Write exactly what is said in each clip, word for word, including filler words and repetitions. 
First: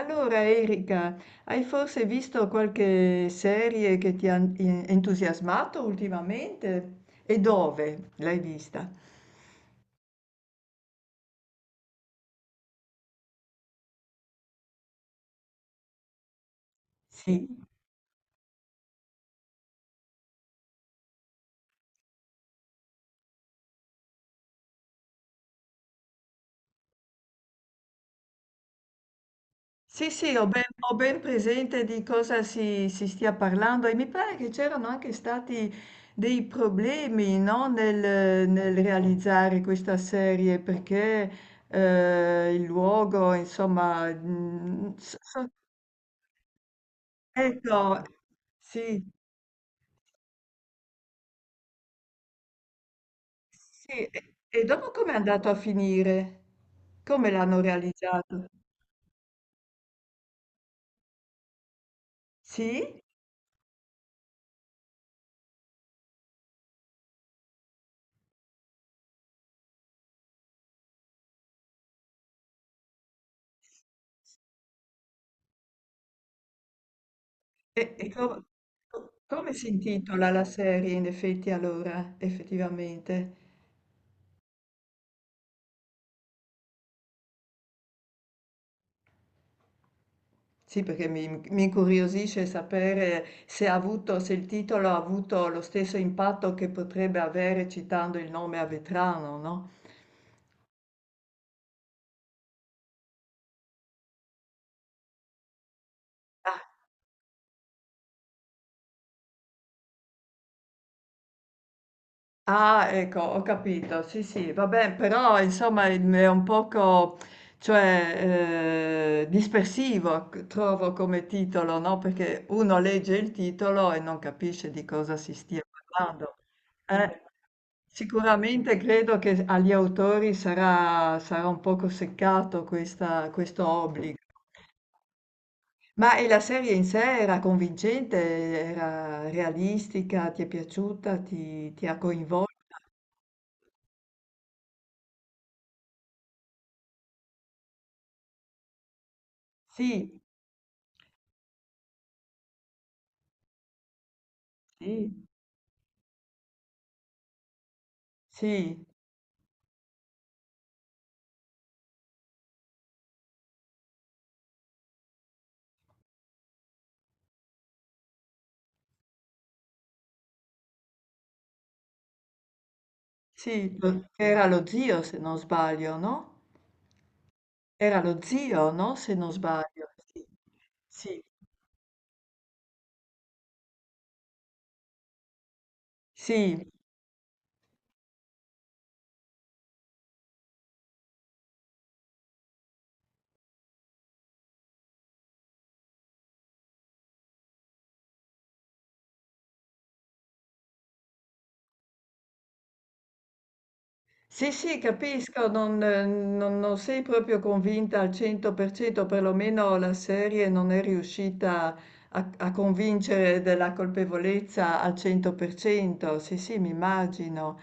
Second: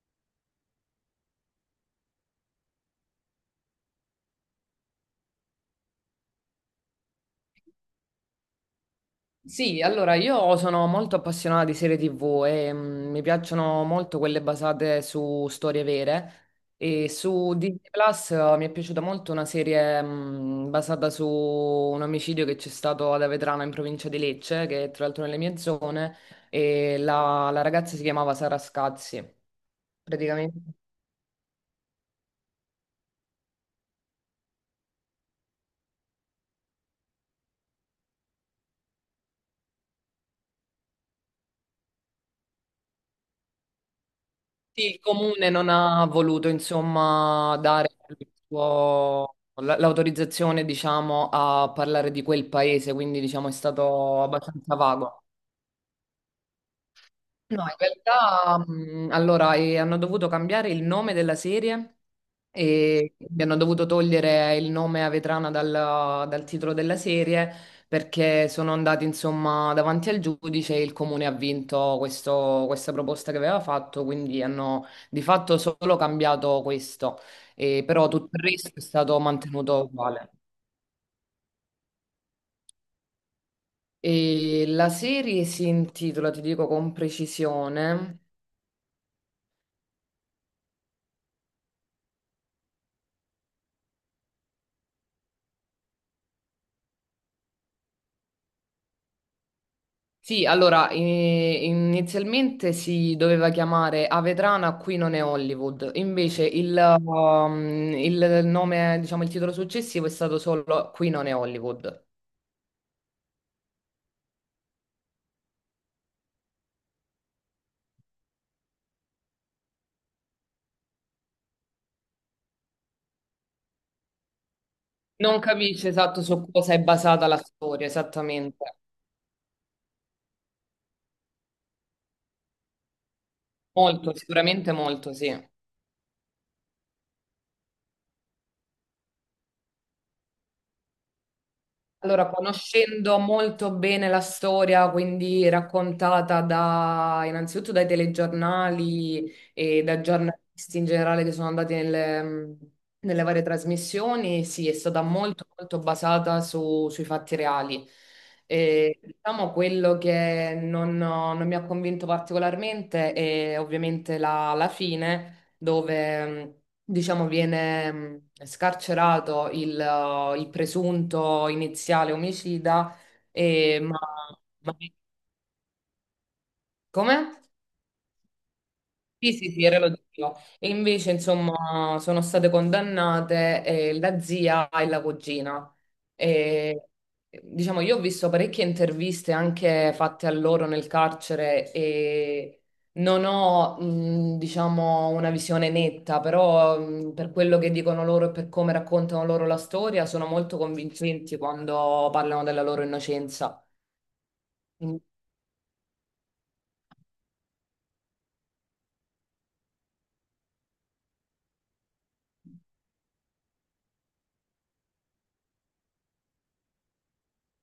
Allora Erika, hai forse visto qualche serie che ti ha en- entusiasmato ultimamente? E dove l'hai vista? Sì, allora io sono molto appassionata di serie T V e mm, mi piacciono molto quelle basate su storie vere e Sì, su Disney Plus, eh, mi è piaciuta molto una serie mm, basata su un omicidio che c'è stato ad Avetrano in provincia di Lecce, che è tra l'altro nelle mie zone, e la, la ragazza si chiamava Sara Scazzi. sì, sì, ho Praticamente ben, ho ben presente di cosa si, si stia parlando, e mi pare che c'erano anche stati dei problemi, no, nel, nel realizzare questa serie perché eh, il luogo, insomma, sì, mm, il so- so- comune non ha voluto, insomma, dare ecco, il sì. suo- l- l'autorizzazione, diciamo, a parlare di quel paese, quindi, diciamo, è Sì, stato e e abbastanza dopo com'è vago. andato a finire? Come l'hanno No, in realizzato? realtà, mh, allora, eh, hanno dovuto cambiare il nome della serie Sì? e mi hanno dovuto togliere il nome a Vetrana dal, dal titolo della serie perché sono andati, insomma, davanti al giudice e il comune ha vinto questo- questa proposta che aveva fatto, quindi hanno di fatto solo cambiato questo, E, e e però tutto co- il resto è co- stato come si mantenuto intitola uguale. la serie in effetti allora, effettivamente? E la serie si intitola, ti dico con precisione. Sì, perché mi, mi incuriosisce sapere se ha avuto, se il titolo ha avuto lo stesso impatto che potrebbe avere citando il nome a Vetrano, no? Sì, allora, eh, inizialmente si doveva chiamare Avetrana, qui non è Hollywood, invece il, um, il nome, diciamo, il titolo successivo è stato solo Qui non è Hollywood. Ah, ecco, ho capito. Sì, sì, vabbè, però insomma il- è un poco, cioè, eh, dispersivo, c- trovo come titolo, no? Perché uno legge il titolo e non capisce di cosa si Non stia capisce esatto parlando. su cosa è Eh, basata la storia, Sicuramente esattamente. credo che agli autori sarà, sarà un poco seccato questa- questo Molto, obbligo. sicuramente molto, sì. Ma e la serie in sé era convincente, era realistica, ti è piaciuta, ti, ti ha Allora, coinvolto? conoscendo molto bene la storia, quindi raccontata da, innanzitutto dai telegiornali e da Sì. giornalisti in generale che sono andati nelle, nelle varie trasmissioni, sì, è stata Sì, molto, molto basata su- sui fatti reali. sì, E, diciamo quello che non, non mi ha convinto particolarmente è ovviamente la la fine dove mh, diciamo viene mh, scarcerato il, eh, il presunto iniziale omicida, sì, e, ma, lo- era lo ma zio se non sbaglio, no? come? Era lo zio, no? Se non Sì, sì, sì, era sbaglio. Sì, relativo. E invece, sì, insomma, sono state condannate, eh, la zia e la cugina. sì, E, diciamo, io ho visto parecchie interviste anche fatte a loro nel carcere e non ho, mh, diciamo, una visione netta, però mh, per quello che dicono loro e per come raccontano loro la storia, sono molto convincenti quando parlano della loro innocenza. sì, sì, Mm. capisco, non, eh, non- non sei proprio convinta al cento per cento, perlomeno la serie non è riuscita a, a convincere della colpevolezza al cento per cento, sì, sì, mi immagino.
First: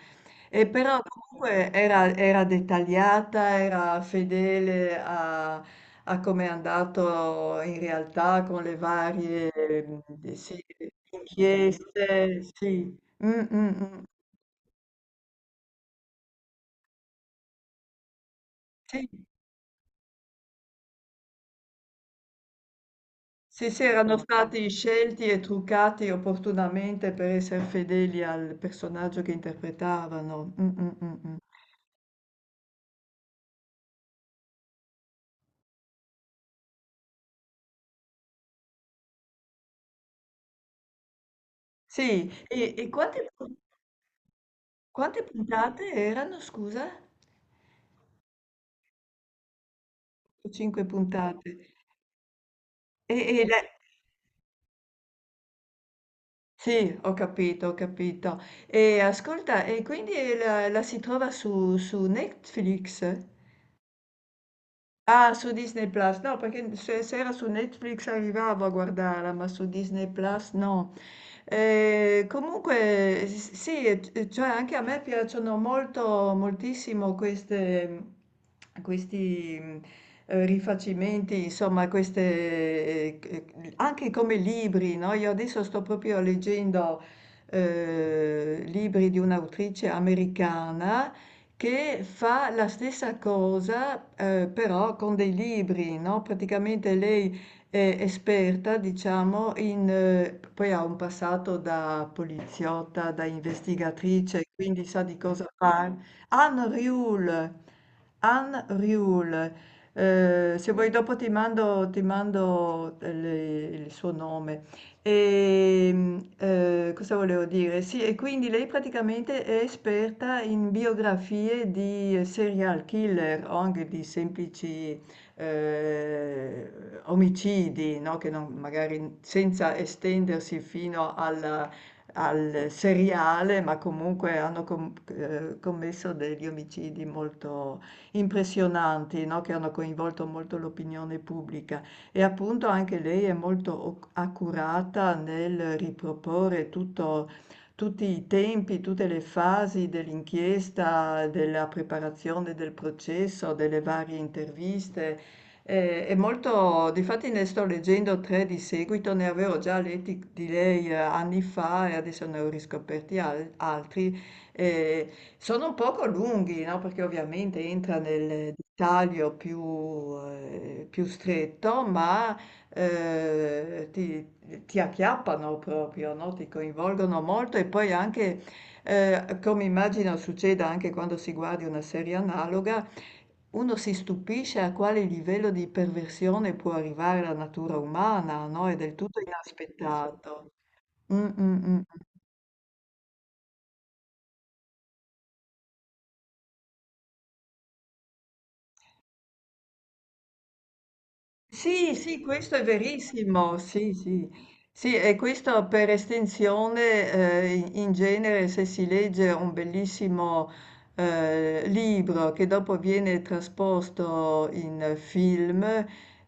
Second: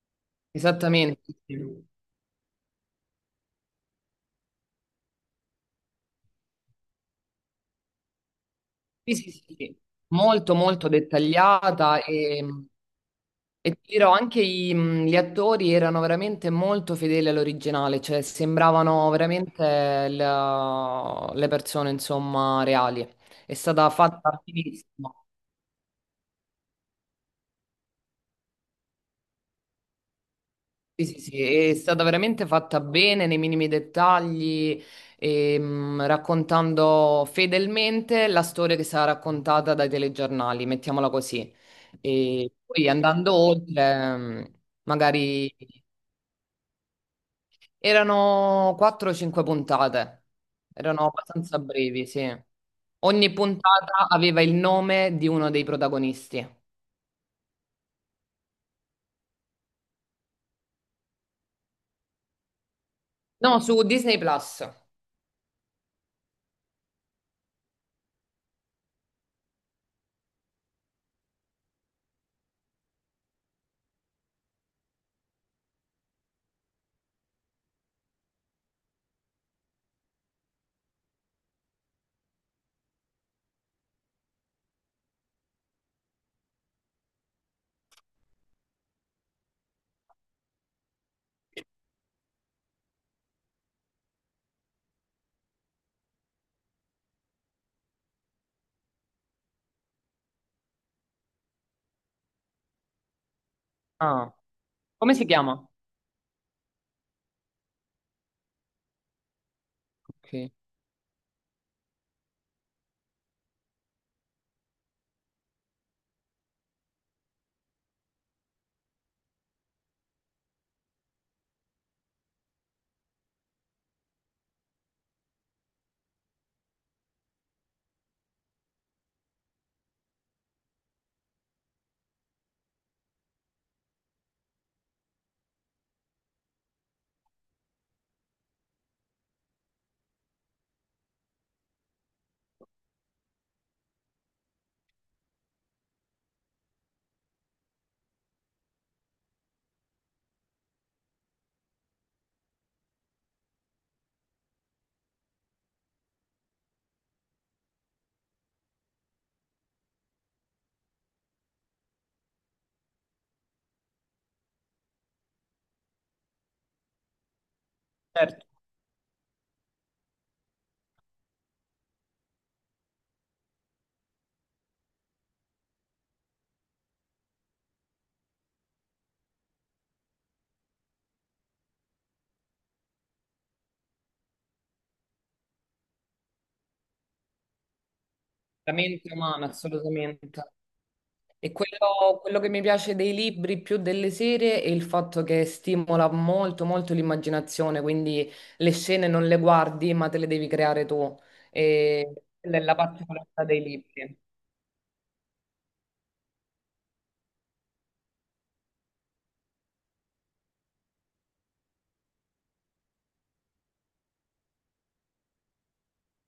E però Esattamente, sì. comunque era, era dettagliata, era fedele a, a come è andato in realtà con le Sì, sì, sì, varie sì. Mm, molto sì, molto dettagliata inchieste. e, Sì. Mm, mm, e ti mm. dirò anche i- mh, gli attori erano veramente molto fedeli all'originale, cioè Sì, sembravano veramente la- le persone insomma reali. È sì, sì, stata erano fatta stati scelti benissimo. e truccati opportunamente per essere fedeli al personaggio che interpretavano. Mm, mm, Sì, mm, sì, mm. sì, è stata veramente fatta bene nei minimi dettagli, ehm, raccontando fedelmente la storia che sarà raccontata dai telegiornali, mettiamola così. Sì, E e, poi e quante, andando oltre, ehm, quante magari puntate erano, scusa? erano quattro o cinque puntate, Cinque erano puntate. abbastanza brevi, sì. E Ogni e le puntata aveva il nome di uno dei protagonisti. Sì, ho capito, ho capito. E ascolta, e quindi la, la si trova su, su Netflix? No, su Disney Plus. Ah, su Disney Plus, no, perché se, se era su Netflix arrivavo a guardarla, ma su Disney Plus no. Eh, comunque, s- sì, eh, cioè anche a me piacciono molto, moltissimo queste, questi mm, eh, rifacimenti, insomma, queste, eh, eh, anche come libri, no? Io adesso sto proprio leggendo eh, libri di un'autrice americana che fa la stessa cosa, uhm, però con dei libri, no, praticamente lei è esperta, diciamo, in p poi ha un passato da poliziotta, da Ah, investigatrice, quindi sa come di si cosa chiama? par Anne Riul, Anne Riul. Ok. Uhm, se vuoi dopo ti mando ti mando, ehm, le il suo nome. Ehm, uhm, cosa volevo dire? Sì, e quindi lei praticamente è esperta in biografie di serial killer o anche di semplici, uhm, omicidi, no, che non magari senza estendersi fino alla al seriale, ma comunque hanno com uhm, commesso degli omicidi molto impressionanti, no, che hanno coinvolto molto l'opinione pubblica. E appunto anche lei è molto oc accurata nel riproporre tutto tutti i tempi, tutte le fasi dell'inchiesta, della preparazione del processo, delle varie interviste. Ehm, è molto Difatti ne sto leggendo tre di seguito, ne avevo già letti di lei eh, anni fa e adesso ne ho riscoperti al altri, ehm, sono un poco lunghi, no, perché ovviamente entra Certo. nel dettaglio più, ehm, più stretto, ma, ehm, ti ti acchiappano proprio, no, ti coinvolgono molto e poi anche, ehm, come immagino succeda anche quando si guardi una serie analoga, uno si stupisce a quale livello di perversione può arrivare la natura umana, no, La è del mente tutto umana, assolutamente. inaspettato. Mh, mh, E mh. quello, quello che mi piace dei libri più delle serie è il fatto che stimola molto, molto l'immaginazione, quindi le scene non le guardi, ma te le devi creare tu. Sì, E sì, questo quella è è la particolarità verissimo, dei sì, libri. sì, sì, e questo per estensione, eh, in in genere se si legge un bellissimo eh, libro che dopo viene trasposto in film,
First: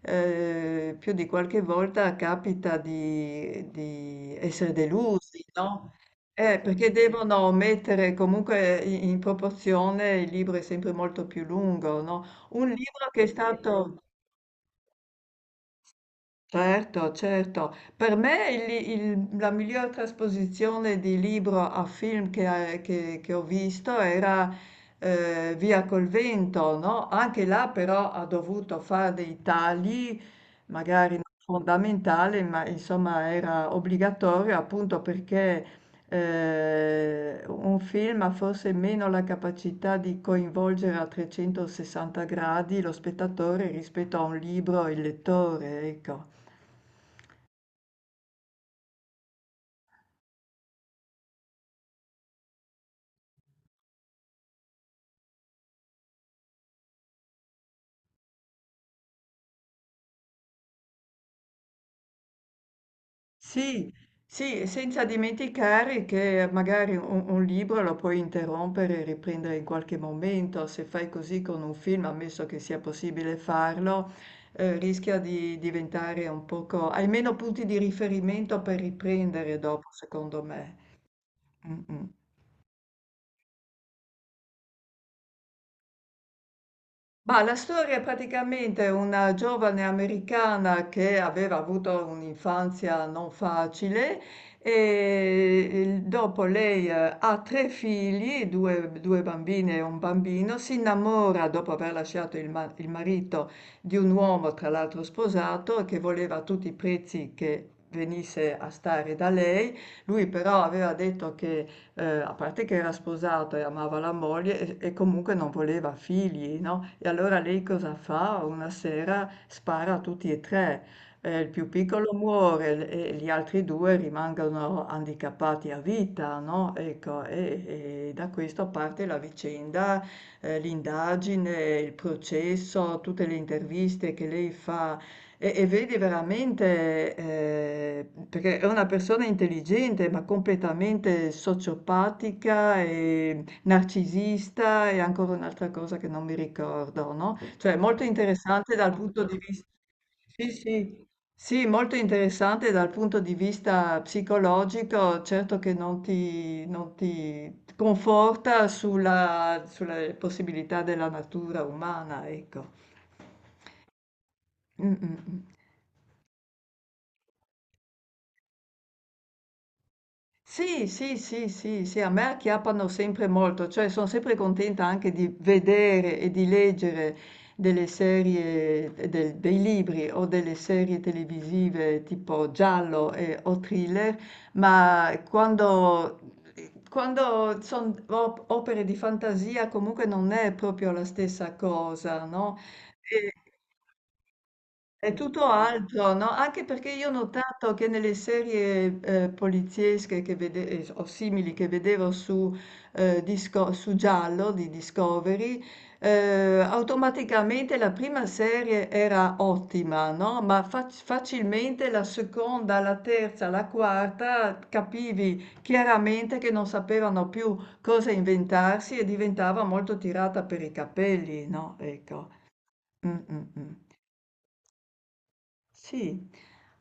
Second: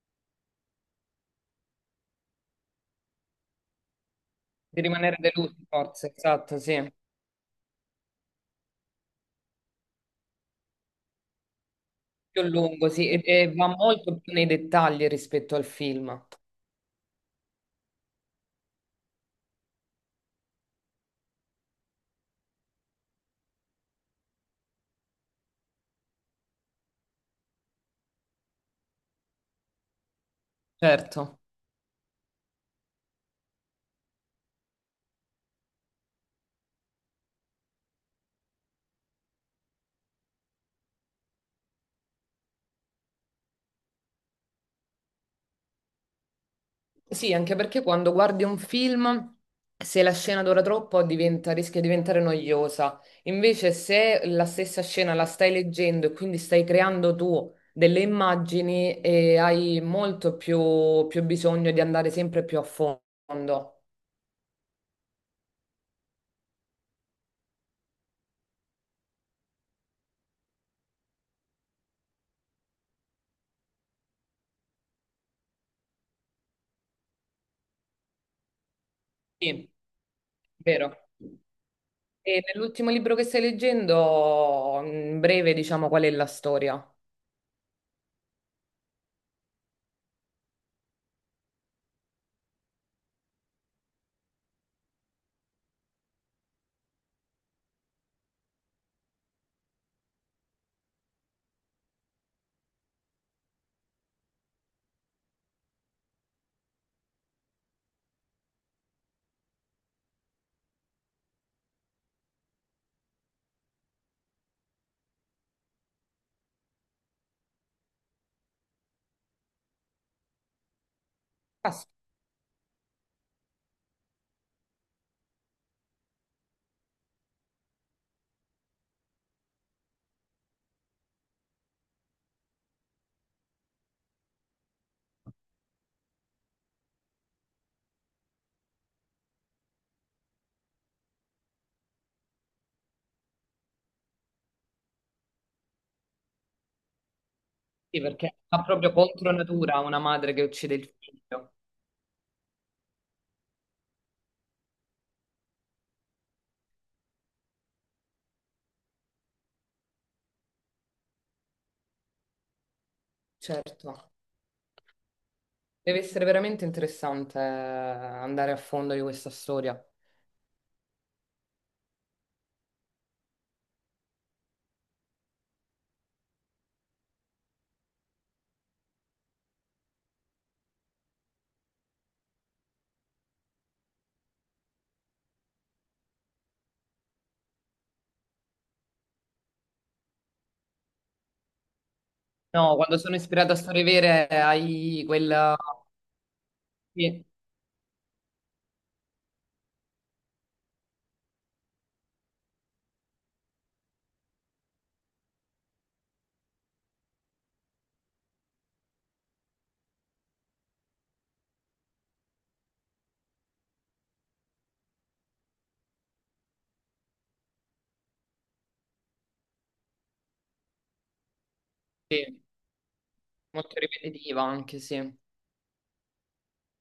eh, più di qualche volta capita di, di essere Di rimanere delusi, delusi, no? forse, Eh, esatto, sì. Perché devono mettere comunque in, in proporzione, il libro è sempre molto più lungo, no? Più Un lungo, sì, libro e, che è e va stato... molto più nei dettagli rispetto al film. Certo, certo. Per me il- il- la miglior trasposizione di libro a film che, che- che ho visto era eh, Via col vento, no? Anche là però ha dovuto fare dei tagli, magari non Certo. fondamentali, ma insomma era obbligatorio appunto perché eh, un film ha forse meno la capacità di coinvolgere a trecentosessanta gradi lo spettatore rispetto a un libro e il lettore, ecco. Sì, anche perché quando guardi un film, se la scena dura troppo diventa- rischia di diventare noiosa. Invece, se la stessa scena la stai leggendo e quindi stai creando tu delle immagini, eh, hai molto più, più bisogno di andare sempre più a fondo. Sì, sì, senza dimenticare che magari un, un libro lo puoi interrompere e riprendere in qualche momento, se fai così con un film, ammesso che sia possibile farlo, eh, rischia di diventare un poco... hai meno punti di riferimento per riprendere Sì, dopo, secondo me. vero. Mm, mm. E nell'ultimo libro che stai leggendo, in breve, diciamo qual è la storia. Ma la storia è praticamente una giovane americana che aveva avuto un'infanzia non facile e il- dopo lei eh, ha tre figli, due, due bambine e un bambino, si innamora dopo aver lasciato il, ma- il marito di un uomo, tra l'altro sposato, che voleva a tutti i prezzi che venisse a stare da lei. Lui però aveva detto che... Ehm, a parte che era sposato e amava la moglie e e comunque non voleva figli, no, e allora lei cosa fa? Una sera spara a tutti e tre. Ehm, il più Ah, sì, piccolo muore, l e gli altri due rimangono handicappati a vita, no, ecco, e e da questo parte la vicenda, ehm, l'indagine, il processo, tutte le interviste che lei fa e, e vedi veramente, eh, perché è una persona intelligente, ma completamente sociopatica e narcisista e ancora un'altra cosa che non mi ricordo, no? Cioè, molto perché va interessante proprio dal punto contro di vista... natura una madre che Sì, uccide il sì. figlio. Sì, molto interessante dal punto di vista psicologico, certo che non ti, non ti conforta sulla, sulle possibilità della natura umana, ecco. Certo. Mm, mm, mm. Deve essere veramente interessante, eh, andare a fondo di questa storia. Sì, sì, sì, sì, sì, a me acchiappano sempre molto, cioè sono sempre contenta anche di vedere e di leggere delle serie, eh, del- dei libri o delle serie televisive tipo giallo e- o thriller, ma quando, quando sono opere di fantasia comunque non è proprio la stessa cosa, no? No, quando sono ispirata a storie vere hai È tutto quella... altro, no? Anche perché io ho Sì, notato che nelle serie eh, poliziesche che vede- eh, o simili che vedevo su, eh, Disco- su Giallo di Discovery, eh, automaticamente la prima serie era ottima, no? Ma fac- facilmente la seconda, la terza, la quarta capivi chiaramente che non sapevano più cosa inventarsi e diventava molto tirata per i capelli, no? Ecco. sì, Mm, mm, mm. molto ripetitiva anche, sì. Sì,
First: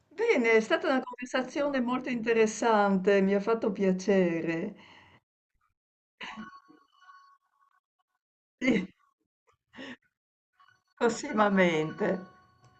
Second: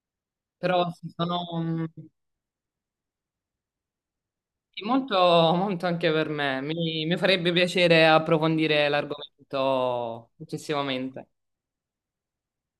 bene, è stata Però una sì, sono conversazione mm, molto interessante, mi ha fatto piacere. sì, molto, molto anche per me. Mi, mi farebbe piacere Sì, approfondire l'argomento successivamente. prossimamente.